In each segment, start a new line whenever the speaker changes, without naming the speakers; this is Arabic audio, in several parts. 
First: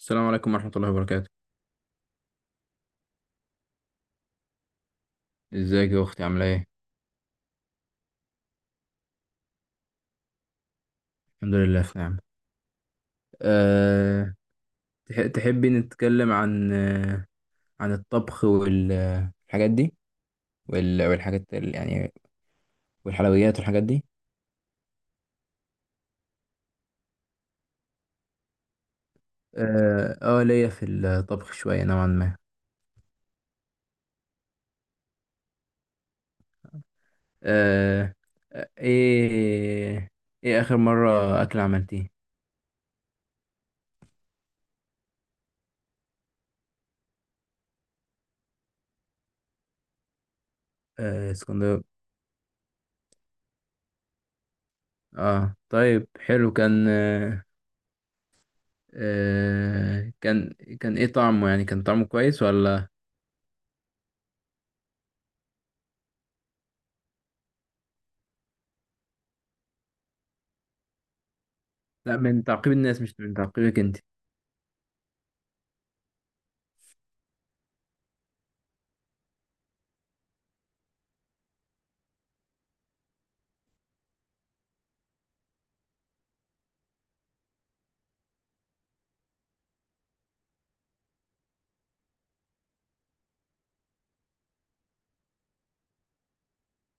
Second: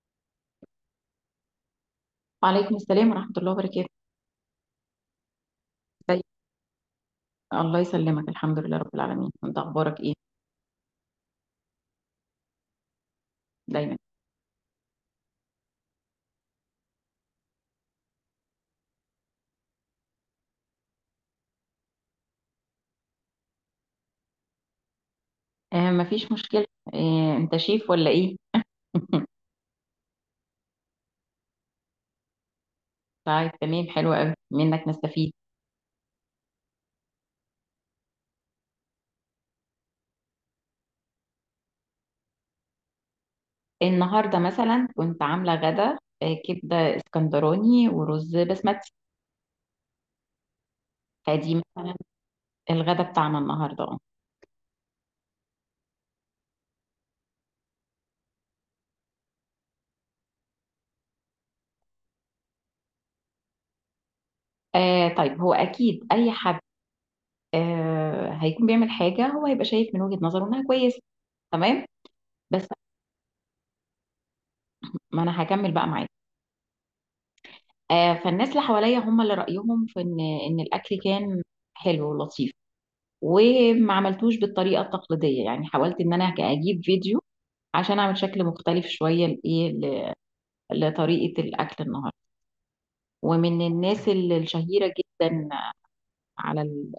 السلام عليكم ورحمة الله وبركاته.
وعليكم السلام ورحمة الله وبركاته.
ازيك يا أختي،
ازيك؟
عاملة ايه؟
الله يسلمك. الحمد لله رب العالمين. انت اخبارك ايه؟
الحمد لله في نعمة.
دايما.
أه. تحبي نتكلم عن عن الطبخ والحاجات دي، والحاجات يعني، والحلويات والحاجات دي.
مفيش مشكلة. انت شيف ولا ايه؟
ليا في الطبخ شوية نوعا ما.
طيب تمام، حلو قوي منك نستفيد.
أه آه، ايه ايه آخر مرة أكل عملتيه؟
النهاردة مثلا كنت عاملة غدا كبدة اسكندراني ورز بسمتي. فدي
اسكندر.
مثلا الغدا بتاعنا النهاردة
اه طيب، حلو. آه، كان كان ايه طعمه؟ يعني كان طعمه كويس ولا؟
طيب هو اكيد اي حد هيكون بيعمل حاجة، هو هيبقى شايف من وجهة نظره انها كويسة. تمام.
لا، من
بس
تعقيب الناس مش من تعقيبك انت.
ما انا هكمل بقى معاك. فالناس اللي حواليا هم اللي رأيهم في ان الاكل كان حلو ولطيف، وما عملتوش بالطريقة التقليدية. يعني حاولت ان انا اجيب فيديو عشان اعمل شكل مختلف شوية لايه، لطريقة الاكل النهاردة. ومن الناس الشهيرة جدا على ال-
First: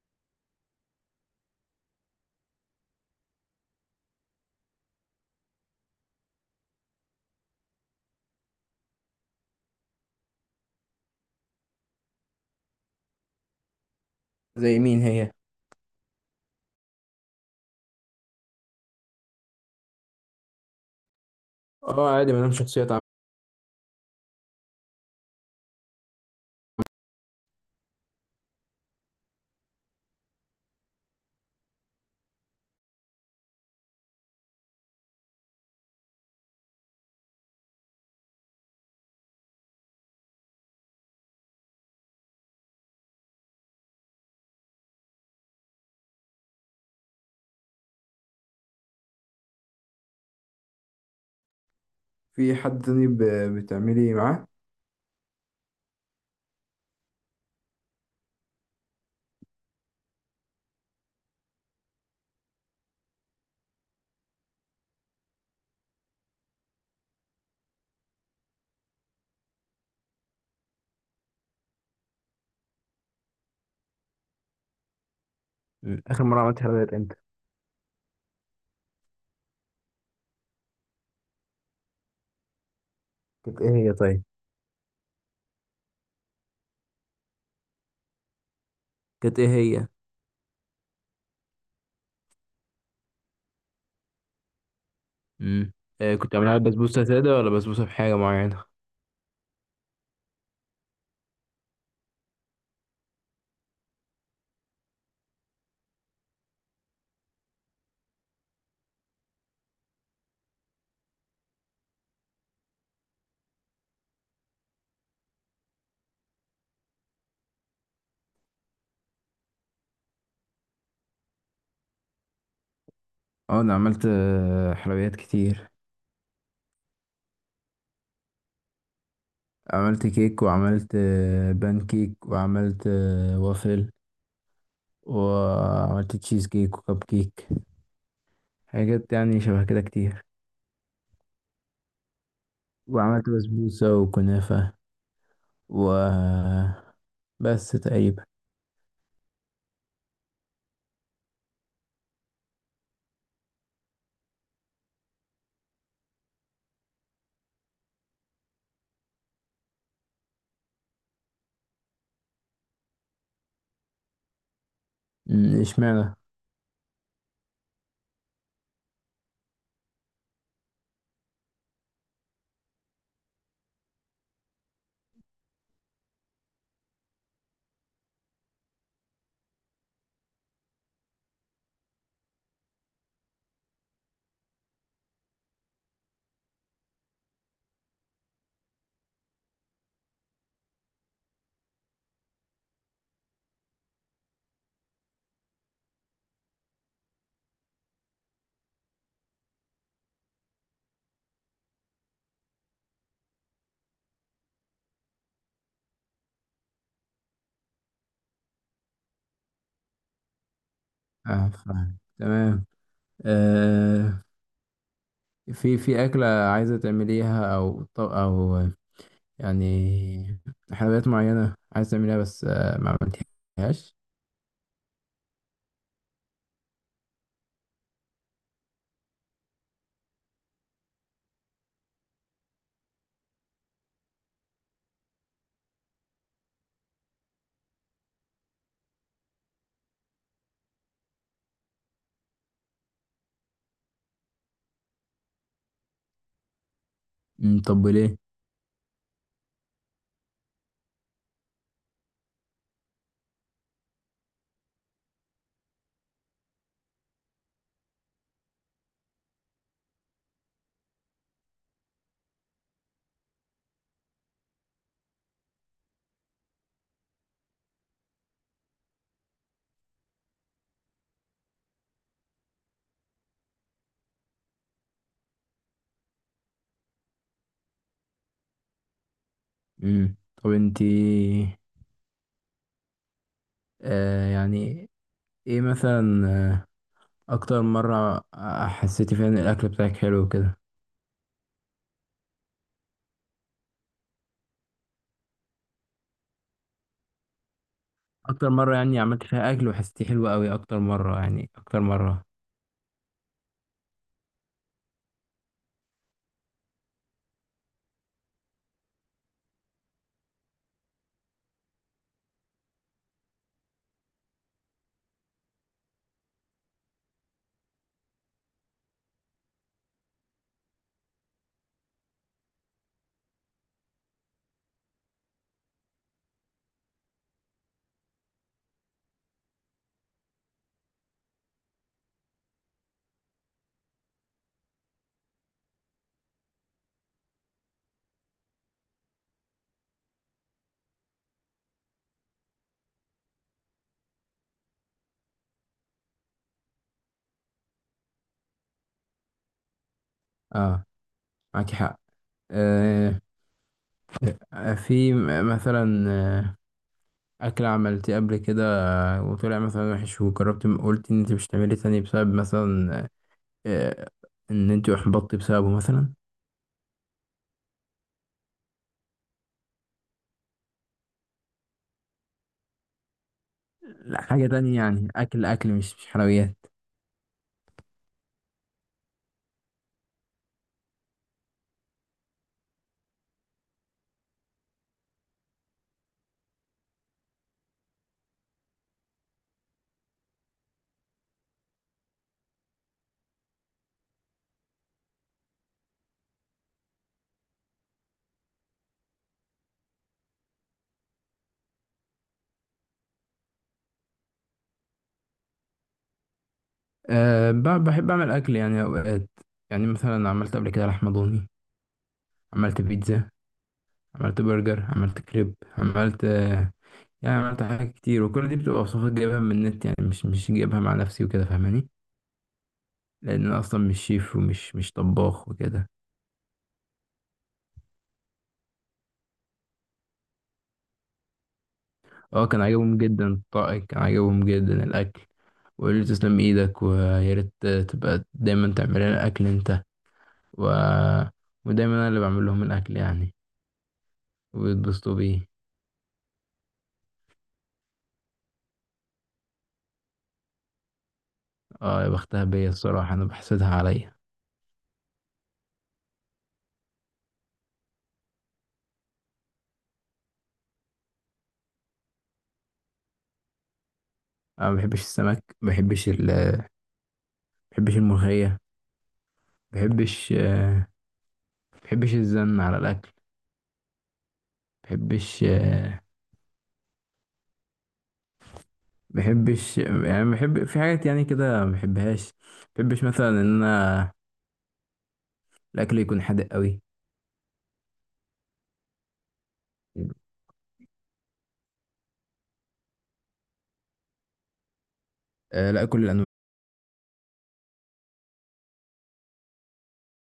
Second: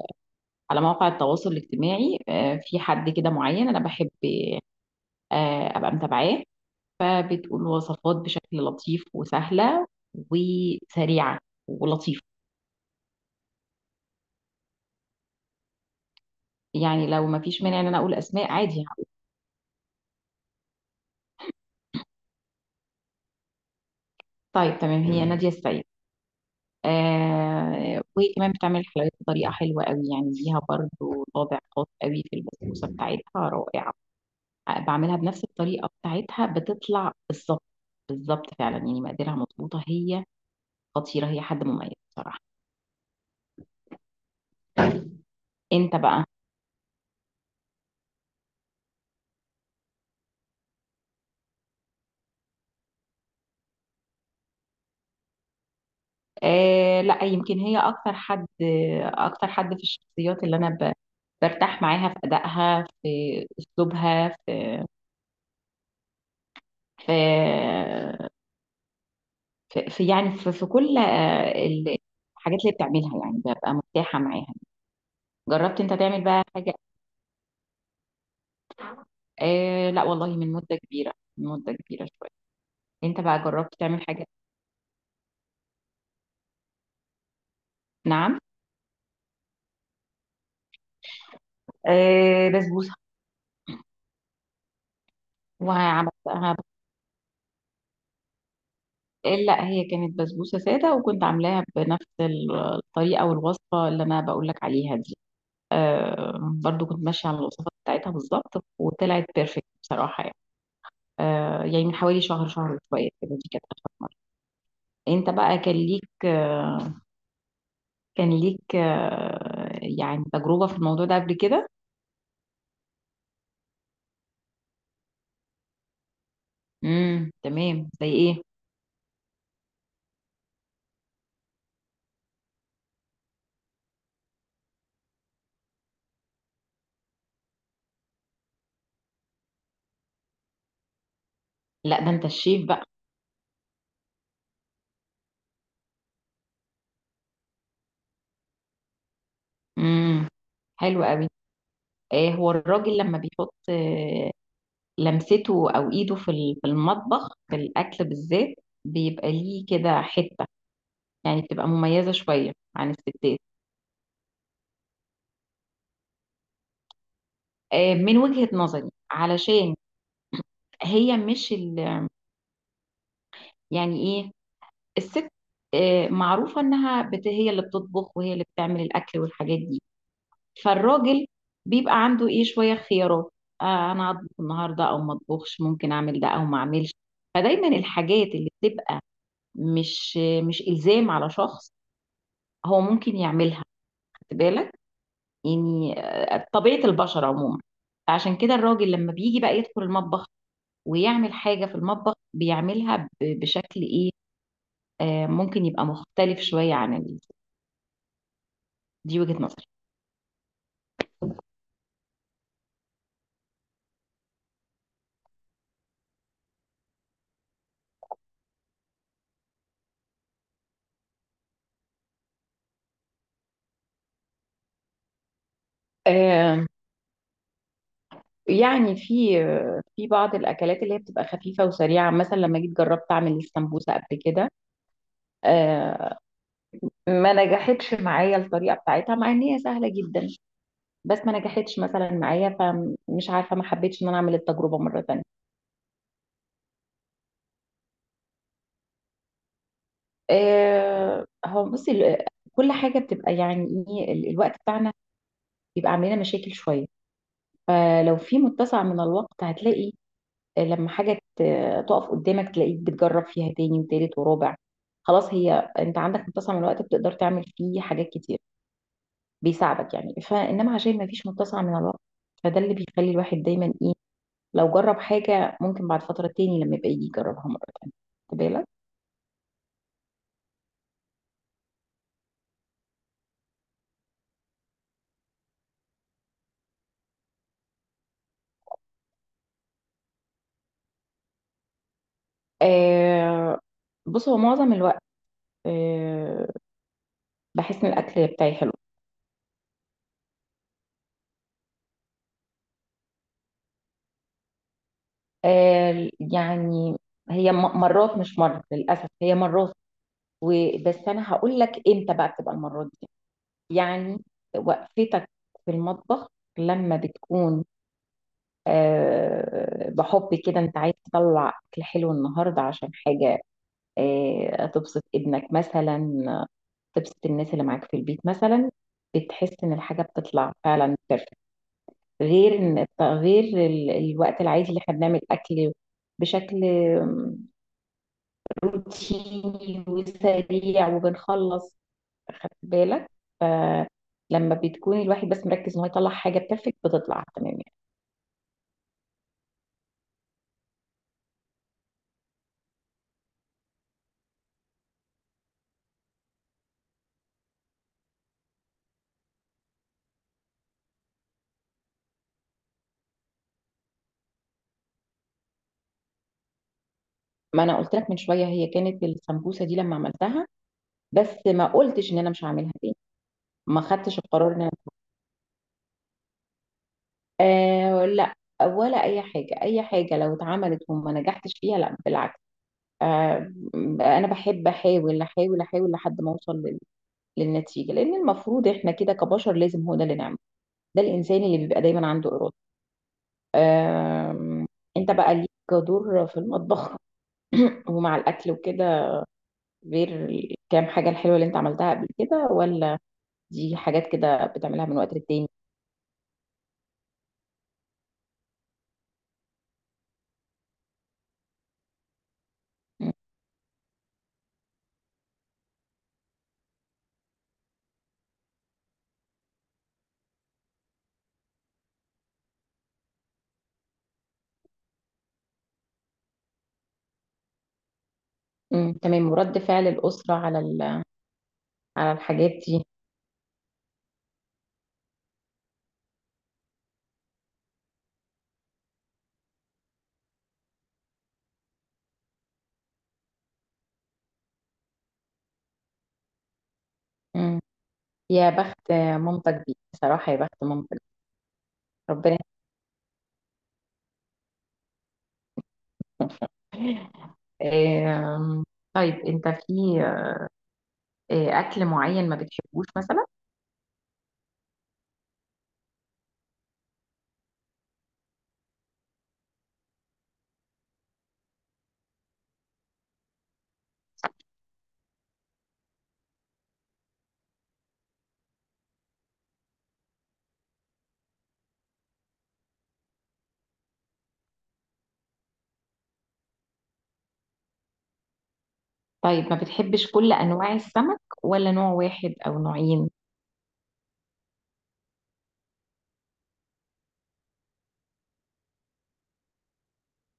على مواقع التواصل الاجتماعي، في حد كده معين انا بحب ابقى متابعاه. فبتقول وصفات بشكل لطيف، وسهلة وسريعة ولطيفة.
زي مين هي؟
يعني لو ما فيش مانع ان انا اقول اسماء عادي،
اه عادي، ما دام شخصية تعب.
طيب تمام، هي نادية السيد. وهي كمان بتعمل الحلويات بطريقة حلوة قوي، يعني ليها برضو طابع خاص قوي. في البسبوسة بتاعتها رائعة. بعملها بنفس الطريقة بتاعتها بتطلع بالظبط بالظبط فعلا، يعني مقاديرها مظبوطة. هي خطيرة، هي حد مميز بصراحة. انت بقى؟
في حد تاني بتعملي معاه؟
لا، يمكن هي اكتر حد، اكتر حد في الشخصيات اللي انا برتاح معاها في ادائها، في اسلوبها، في في في يعني في كل الحاجات اللي بتعملها، يعني ببقى مرتاحة معاها. جربت انت
اخر
تعمل
مرة
بقى
عملت
حاجة؟
حلويات امتى؟
لا والله، من مدة كبيرة، من مدة كبيرة شوية. انت بقى
كانت ايه
جربت
هي،
تعمل
طيب؟
حاجة؟ نعم.
كانت ايه هي؟
بسبوسة.
امم. كنت
وعملتها
عاملها بسبوسة سادة ولا بسبوسة بحاجة معينة؟
لا، هي كانت بسبوسة سادة، وكنت عاملاها بنفس الطريقة والوصفة اللي انا بقول لك عليها دي. برضو كنت ماشية على الوصفة بتاعتها بالظبط، وطلعت بيرفكت بصراحة يعني. يعني من حوالي شهر، شهر شوية كده، دي كانت آخر مرة. انت بقى كان ليك يعني تجربة في الموضوع ده قبل كده؟
اه انا عملت حلويات كتير.
تمام. زي ايه؟
عملت كيك، وعملت بان كيك، وعملت وافل، وعملت تشيز كيك وكب كيك. حاجات يعني شبه كده كتير.
لا ده انت الشيف بقى.
وعملت بسبوسة وكنافة، و بس تقريبا.
امم حلو قوي. ايه هو الراجل لما بيحط لمسته او ايده في المطبخ في الاكل بالذات، بيبقى ليه كده حتة، يعني بتبقى مميزة شوية عن الستات.
اشمعنى؟
من وجهة نظري، علشان هي مش ال... يعني ايه، الست معروفة انها هي اللي بتطبخ وهي اللي بتعمل الاكل والحاجات دي. فالراجل بيبقى عنده ايه، شوية خيارات. انا هطبخ النهاردة او ما اطبخش، ممكن اعمل ده او ما اعملش. فدايما الحاجات اللي بتبقى مش مش الزام على شخص، هو ممكن يعملها. خد بالك. يعني طبيعة البشر عموما. فعشان كده الراجل لما بيجي بقى يدخل المطبخ ويعمل حاجة في المطبخ، بيعملها بشكل ايه، ممكن يبقى مختلف شوية دي وجهة نظري.
اه فاهم تمام. آه في أكلة عايزة تعمليها، أو يعني حلويات معينة عايزة تعمليها، بس ما عملتيهاش؟
آه، يعني في في بعض الاكلات اللي هي بتبقى خفيفه وسريعه. مثلا لما جيت جربت اعمل السمبوسه قبل كده، آه، ما نجحتش معايا الطريقه بتاعتها مع ان هي سهله جدا. بس ما نجحتش مثلا معايا، فمش عارفه، ما حبيتش ان انا اعمل التجربه مره تانية.
طب ليه؟
هو بصي، كل حاجه بتبقى يعني ايه، الوقت بتاعنا بيبقى عاملنا مشاكل شويه. فلو في متسع من الوقت، هتلاقي لما حاجة تقف قدامك تلاقيك بتجرب فيها تاني وتالت ورابع. خلاص، هي انت عندك متسع من الوقت، بتقدر تعمل فيه حاجات كتير، بيساعدك يعني. فانما عشان ما فيش متسع من الوقت، فده اللي بيخلي الواحد دايما ايه، لو جرب حاجة ممكن بعد فترة تاني لما يبقى يجي يجربها مرة تانية. خد بالك.
أمم، طب انتي، يعني، ايه مثلا أكتر مرة حسيتي فيها إن الأكل بتاعك حلو كده؟
آه بص، هو معظم الوقت آه بحس ان الاكل
أكتر
بتاعي حلو.
مرة يعني عملتي فيها أكل وحسيتيه حلو أوي، أكتر مرة يعني أكتر مرة؟
يعني هي مرات، مش مرة للاسف، هي مرات. وبس انا هقول لك امتى بقى بتبقى المرات دي، يعني وقفتك في المطبخ لما بتكون بحب كده، انت عايز تطلع اكل حلو النهارده عشان حاجه، تبسط ابنك مثلا، آه، تبسط الناس اللي معاك في البيت مثلا. بتحس ان الحاجه بتطلع فعلا بيرفكت، غير ان غير ال- الوقت العادي اللي احنا بنعمل اكل بشكل روتيني وسريع وبنخلص. خدت بالك؟ فلما بتكون الواحد بس مركز ان هو يطلع حاجه بيرفكت، بتطلع تمام يعني.
اه معاكي حق. آه، في مثلا أكلة عملتيه قبل كده، وطلع مثلا وحش، وجربت قلت إن أنت مش هتعملي تاني بسبب مثلا، آه، إن أنت أحبطتي بسببه مثلا.
ما انا قلت لك من شويه، هي كانت السمبوسه دي لما عملتها. بس ما قلتش ان انا مش هعملها تاني، ما خدتش
لا، حاجة
القرار ان انا.
تانية يعني، أكل مش حلويات.
لا، ولا اي حاجه، اي حاجه لو اتعملت وما نجحتش فيها لا بالعكس. آه انا بحب احاول احاول احاول لحد ما اوصل للنتيجه، لان المفروض احنا كده كبشر لازم هو ده اللي نعمله. ده الانسان اللي بيبقى دايما عنده اراده. آه انت بقى ليك دور في المطبخ ومع الأكل وكده؟ غير الكام حاجة الحلوة اللي أنت عملتها قبل كده، ولا دي حاجات كده بتعملها من وقت للتاني؟
بحب أعمل أكل يعني أوقات. يعني مثلا عملت قبل كده لحمة ضاني، عملت
مم.
بيتزا، عملت برجر، عملت كريب، عملت يعني عملت حاجات كتير. وكل دي بتبقى وصفات جايبها من النت يعني، مش جايبها مع نفسي وكده، فاهماني؟ لان انا اصلا مش شيف، ومش مش طباخ وكده.
مم. تمام. ورد فعل الأسرة على
اه
الحاجات
كان
دي؟
عاجبهم جدا الطاقة، كان عاجبهم جدا الاكل. وقالوا لي تسلم ايدك، ويا ريت تبقى دايما تعمل لنا الاكل انت، و... ودايما انا اللي بعمل لهم الاكل يعني، ويتبسطوا بيه.
مم. يا بخت مامتك دي، بصراحة يا بخت مامتك.
اه يا
ربنا.
بختها بيا، الصراحة انا بحسدها عليا.
آم، طيب أنت في أكل معين ما بتحبوش مثلا؟
انا ما بحبش السمك، ما بحبش ما بحبش الملوخية، ما بحبش ما بحبش الزن على الاكل، ما بحبش ما بحبش يعني، بحب في حاجات يعني كده ما بحبهاش، ما بحبش مثلا ان انا الاكل يكون حادق قوي.
طيب ما بتحبش كل أنواع السمك ولا نوع واحد أو نوعين؟
آه، لا، كل الانواع.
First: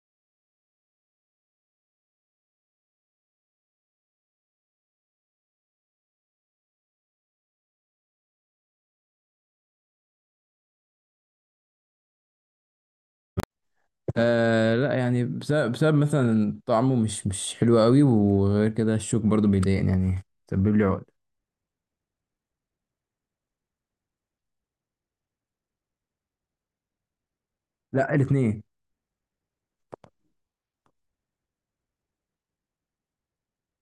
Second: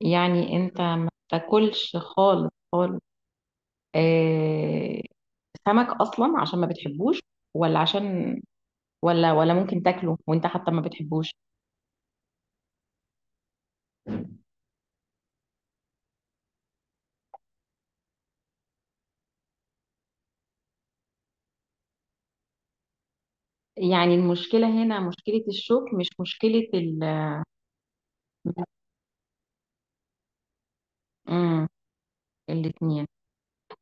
يعني أنت ما تاكلش خالص خالص، آه، سمك اصلا عشان ما بتحبوش؟ ولا عشان، ولا ممكن تاكله وانت حتى ما بتحبوش؟
آه، لا يعني، بسبب, مثلا طعمه مش حلو قوي، وغير كده الشوك برضو بيضايقني يعني. سبب لي عقد.
يعني المشكله هنا مشكله الشوك مش مشكله ال.
لا، الاثنين.
امم الاثنين.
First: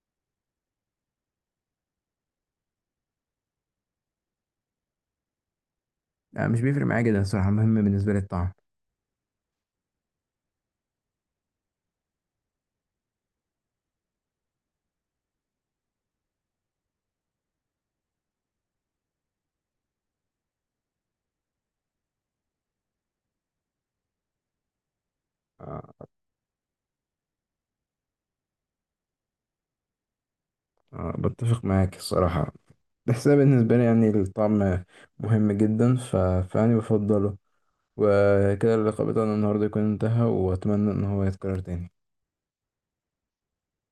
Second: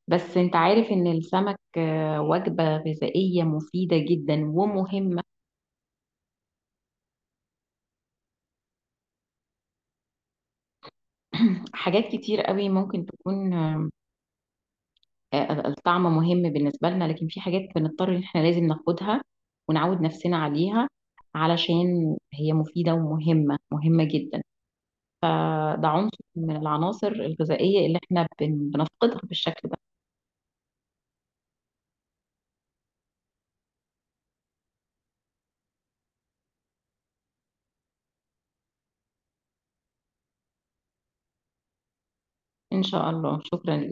بس انت عارف ان السمك وجبه غذائيه مفيده جدا ومهمه.
لا، مش بيفرق معايا جدا الصراحه. مهم بالنسبه لي الطعم.
حاجات كتير قوي ممكن تكون الطعم مهم بالنسبة لنا، لكن في حاجات بنضطر ان احنا لازم ناخدها ونعود نفسنا عليها علشان هي مفيدة ومهمة، مهمة جدا. فده
آه.
عنصر من العناصر الغذائية اللي احنا بنفقدها بالشكل ده.
آه، بتفق معاك الصراحة، بس أنا بالنسبة لي يعني الطعم مهم جدا، فأنا بفضله. وكده اللقاء بتاعنا النهاردة يكون انتهى، وأتمنى إن هو يتكرر تاني.
إن شاء الله، شكرا.